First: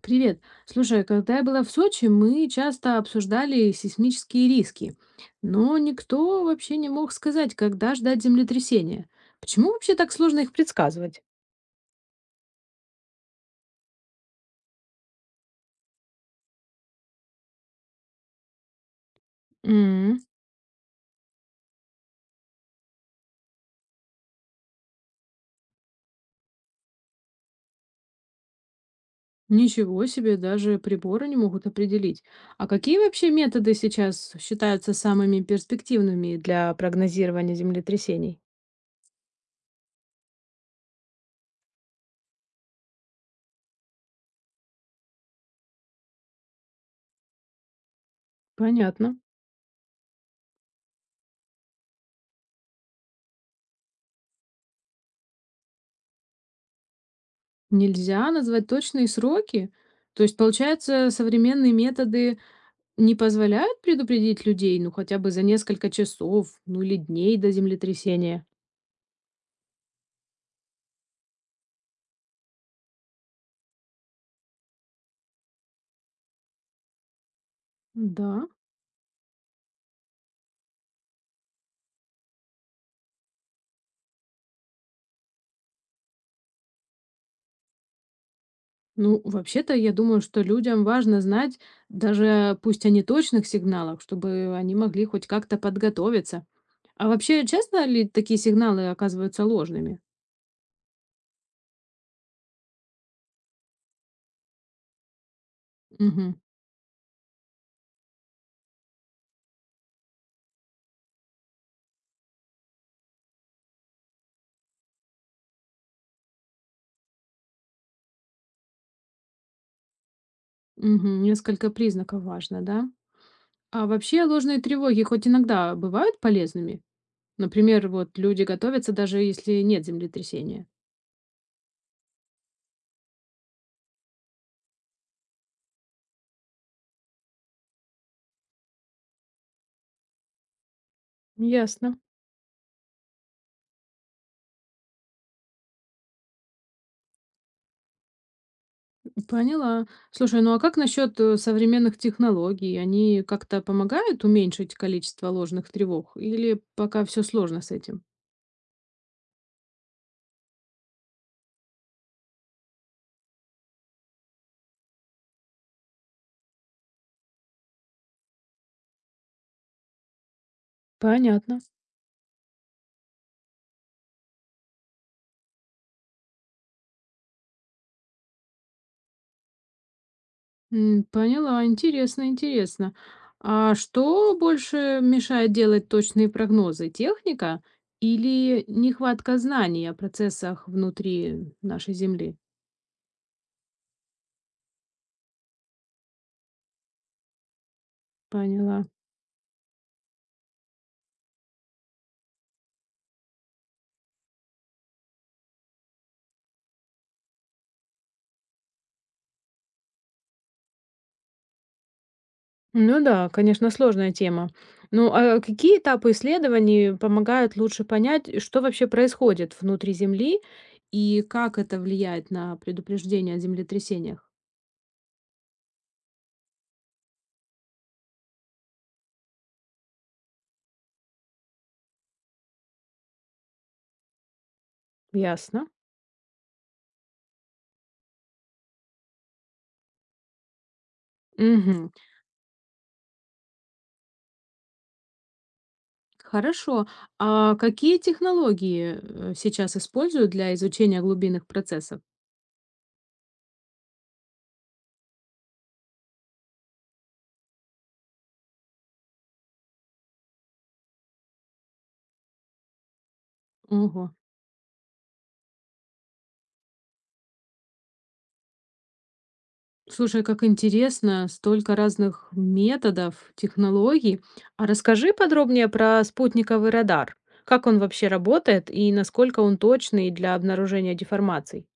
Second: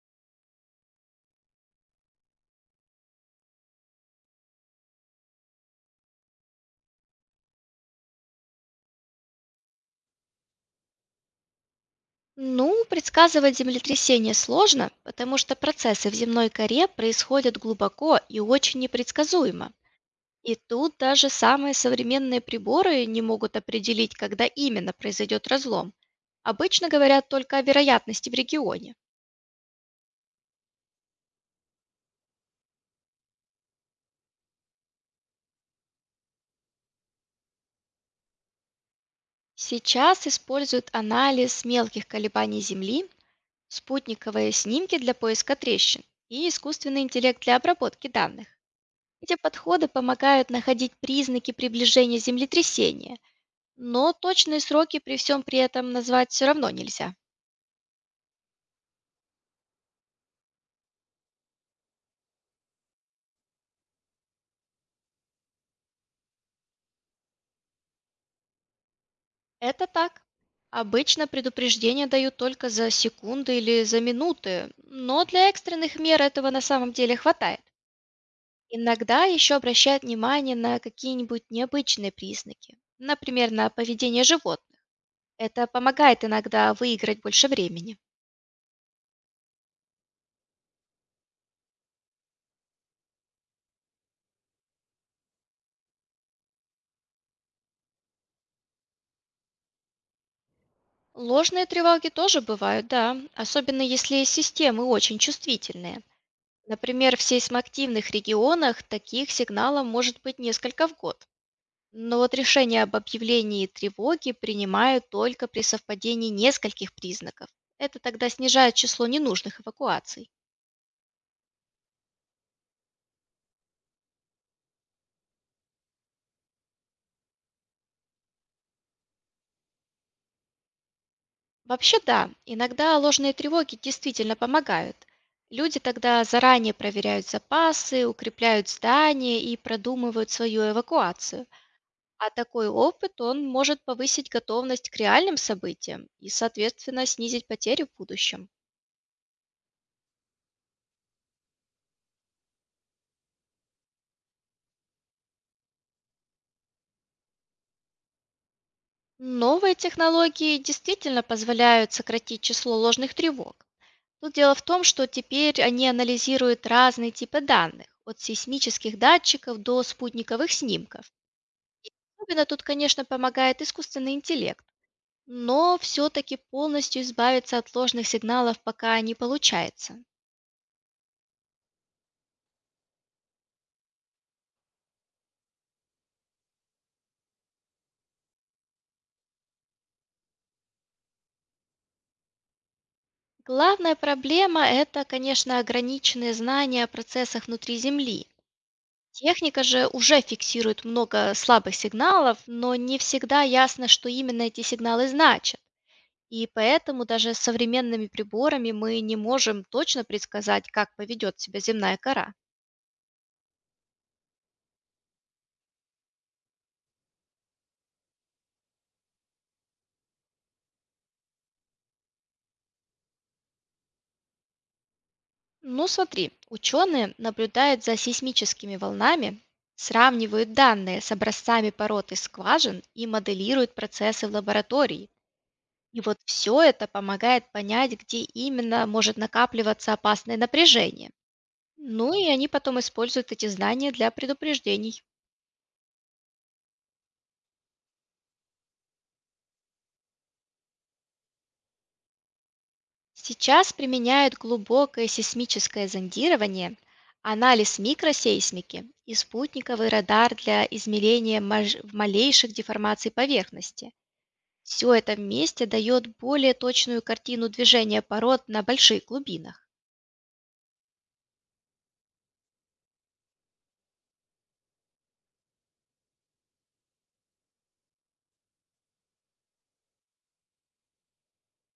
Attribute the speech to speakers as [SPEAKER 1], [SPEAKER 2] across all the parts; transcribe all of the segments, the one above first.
[SPEAKER 1] Привет. Слушай, когда я была в Сочи, мы часто обсуждали сейсмические риски, но никто вообще не мог сказать, когда ждать землетрясения. Почему вообще так сложно их предсказывать?
[SPEAKER 2] Ну, предсказывать землетрясение сложно, потому что процессы в земной коре происходят глубоко и очень непредсказуемо.
[SPEAKER 1] М,
[SPEAKER 2] И тут даже самые современные приборы не могут определить, когда именно произойдет разлом. Обычно говорят только о вероятности в регионе.
[SPEAKER 1] Ничего себе, даже приборы не могут определить. А какие вообще методы сейчас считаются самыми перспективными для прогнозирования землетрясений?
[SPEAKER 2] Сейчас используют анализ мелких колебаний Земли, спутниковые снимки для поиска трещин и искусственный интеллект для обработки данных.
[SPEAKER 1] Понятно.
[SPEAKER 2] Эти подходы помогают находить признаки приближения землетрясения. Но точные сроки при всем при этом назвать все равно нельзя.
[SPEAKER 1] Нельзя назвать точные сроки. То есть, получается, современные методы не позволяют предупредить людей, ну, хотя бы за несколько часов, ну, или дней до землетрясения?
[SPEAKER 2] Это так. Обычно предупреждения дают только за секунды или за минуты, но для экстренных мер этого на самом деле хватает.
[SPEAKER 1] Да.
[SPEAKER 2] Иногда еще обращают внимание на какие-нибудь необычные признаки, например, на поведение животных. Это помогает иногда выиграть больше времени.
[SPEAKER 1] Ну, вообще-то, я думаю, что людям важно знать, даже пусть о неточных сигналах, чтобы они могли хоть как-то подготовиться. А вообще, часто ли такие сигналы оказываются ложными?
[SPEAKER 2] Ложные тревоги тоже бывают, да, особенно если системы очень чувствительные.
[SPEAKER 1] Угу.
[SPEAKER 2] Например, в сейсмоактивных регионах таких сигналов может быть несколько в год. Но вот решение об объявлении тревоги принимают только при совпадении нескольких признаков. Это тогда снижает число ненужных эвакуаций.
[SPEAKER 1] Мгм. Несколько признаков важно, да? А вообще ложные тревоги хоть иногда бывают полезными? Например, вот люди готовятся, даже если нет землетрясения.
[SPEAKER 2] Вообще да, иногда ложные тревоги действительно помогают. Люди тогда заранее проверяют запасы, укрепляют здания и продумывают свою эвакуацию.
[SPEAKER 1] Ясно.
[SPEAKER 2] А такой опыт, он может повысить готовность к реальным событиям и, соответственно, снизить потери в будущем.
[SPEAKER 1] Поняла. Слушай, ну а как насчет современных технологий? Они как-то помогают уменьшить количество ложных тревог? Или пока все сложно с этим?
[SPEAKER 2] Новые технологии действительно позволяют сократить число ложных тревог. Но дело в том, что теперь они анализируют разные типы данных, от сейсмических датчиков до спутниковых снимков.
[SPEAKER 1] Понятно.
[SPEAKER 2] Особенно тут, конечно, помогает искусственный интеллект. Но все-таки полностью избавиться от ложных сигналов пока не получается.
[SPEAKER 1] Поняла, интересно, интересно. А что больше мешает делать точные прогнозы? Техника или нехватка знаний о процессах внутри нашей Земли?
[SPEAKER 2] Главная проблема – это, конечно, ограниченные знания о процессах внутри Земли.
[SPEAKER 1] Поняла.
[SPEAKER 2] Техника же уже фиксирует много слабых сигналов, но не всегда ясно, что именно эти сигналы значат. И поэтому даже с современными приборами мы не можем точно предсказать, как поведет себя земная кора.
[SPEAKER 1] Ну да, конечно, сложная тема. Ну, а какие этапы исследований помогают лучше понять, что вообще происходит внутри Земли и как это влияет на предупреждение о землетрясениях?
[SPEAKER 2] Ну смотри, ученые наблюдают за сейсмическими волнами, сравнивают данные с образцами пород и скважин и моделируют процессы в лаборатории.
[SPEAKER 1] Ясно.
[SPEAKER 2] И вот все это помогает понять, где именно может накапливаться опасное напряжение.
[SPEAKER 1] Мгм.
[SPEAKER 2] Ну и они потом используют эти знания для предупреждений.
[SPEAKER 1] Хорошо. А какие технологии сейчас используют для изучения глубинных процессов?
[SPEAKER 2] Сейчас применяют глубокое сейсмическое зондирование, анализ микросейсмики и спутниковый радар для измерения малейших деформаций поверхности.
[SPEAKER 1] Ого.
[SPEAKER 2] Все это вместе дает более точную картину движения пород на больших глубинах.
[SPEAKER 1] Слушай, как интересно, столько разных методов, технологий. А расскажи подробнее про спутниковый радар. Как он вообще работает и насколько он точный для обнаружения деформаций?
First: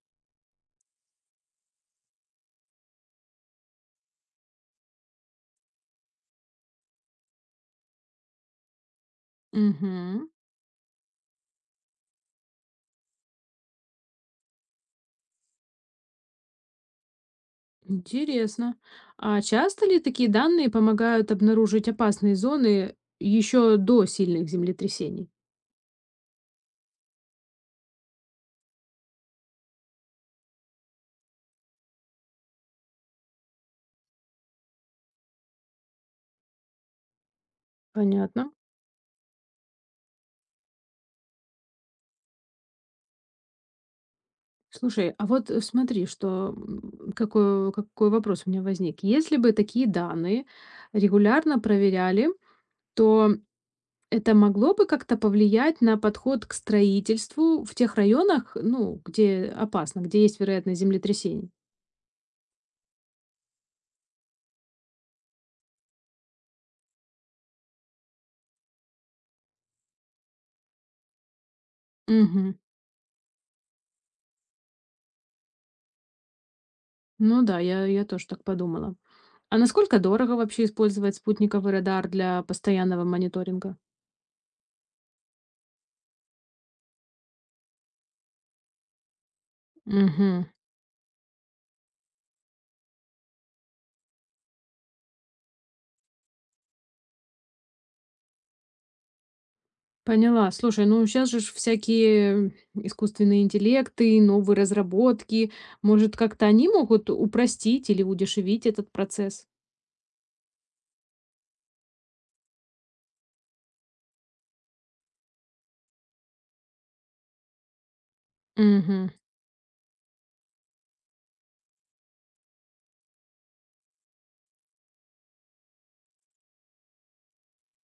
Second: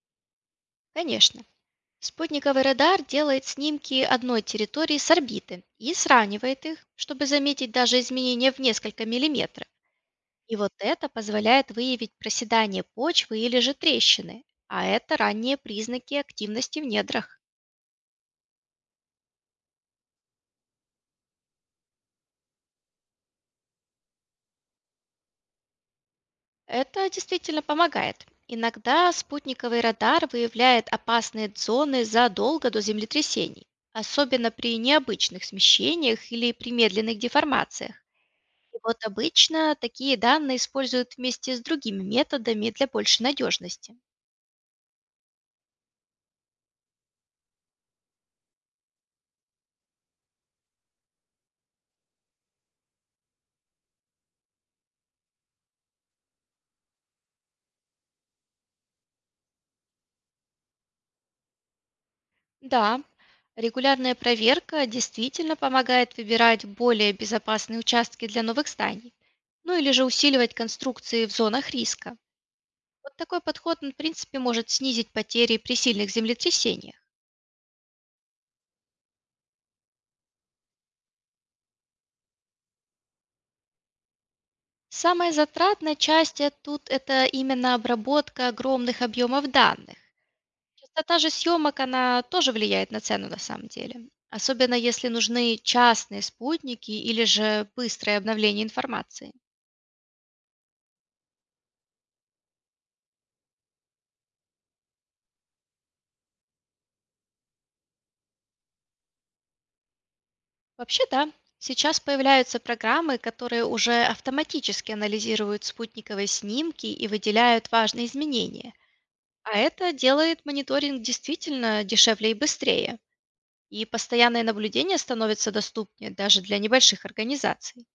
[SPEAKER 2] Конечно, спутниковый радар делает снимки одной территории с орбиты и сравнивает их, чтобы заметить даже изменения в несколько миллиметров.
[SPEAKER 1] Угу.
[SPEAKER 2] И вот это позволяет выявить проседание почвы или же трещины, а это ранние признаки активности в недрах.
[SPEAKER 1] Интересно. А часто ли такие данные помогают обнаружить опасные зоны еще до сильных землетрясений?
[SPEAKER 2] Это действительно помогает. Иногда спутниковый радар выявляет опасные зоны задолго до землетрясений, особенно при необычных смещениях или при медленных деформациях.
[SPEAKER 1] Понятно.
[SPEAKER 2] И вот обычно такие данные используют вместе с другими методами для большей надежности.
[SPEAKER 1] Слушай, а вот смотри, что какой вопрос у меня возник. Если бы такие данные регулярно проверяли, то это могло бы как-то повлиять на подход к строительству в тех районах, ну, где опасно, где есть вероятность землетрясений?
[SPEAKER 2] Да, регулярная проверка действительно помогает выбирать более безопасные участки для новых зданий, ну или же усиливать конструкции в зонах риска.
[SPEAKER 1] Мгм.
[SPEAKER 2] Вот такой подход, он, в принципе, может снизить потери при сильных землетрясениях.
[SPEAKER 1] Ну да, я тоже так подумала. А насколько дорого вообще использовать спутниковый радар для постоянного мониторинга?
[SPEAKER 2] Самая затратная часть, тут это именно обработка огромных объемов данных.
[SPEAKER 1] Мгм.
[SPEAKER 2] Частота же съемок, она тоже влияет на цену на самом деле. Особенно если нужны частные спутники или же быстрое обновление информации.
[SPEAKER 1] Поняла. Слушай, ну сейчас же ж всякие искусственные интеллекты, новые разработки. Может, как-то они могут упростить или удешевить этот процесс?
[SPEAKER 2] Вообще, да. Сейчас появляются программы, которые уже автоматически анализируют спутниковые снимки и выделяют важные изменения.
[SPEAKER 1] Мгм.
[SPEAKER 2] А это делает мониторинг действительно дешевле и быстрее. И постоянное наблюдение становится доступнее даже для небольших организаций.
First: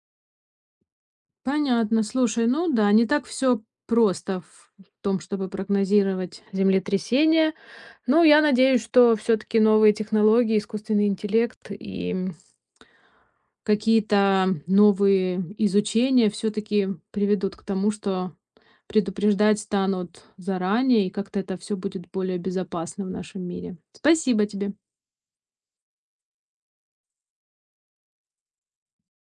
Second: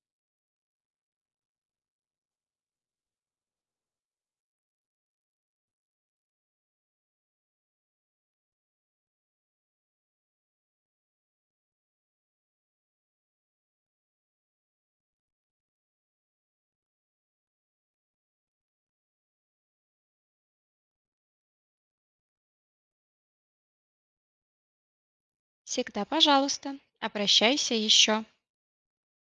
[SPEAKER 1] Понятно. Слушай, ну да, не так все просто в том, чтобы прогнозировать землетрясения. Но я надеюсь, что все-таки новые технологии, искусственный интеллект и какие-то новые изучения все-таки приведут к тому, что предупреждать станут заранее, и как-то это все будет более безопасно в нашем мире. Спасибо тебе.
[SPEAKER 2] Всегда, пожалуйста, обращайся еще.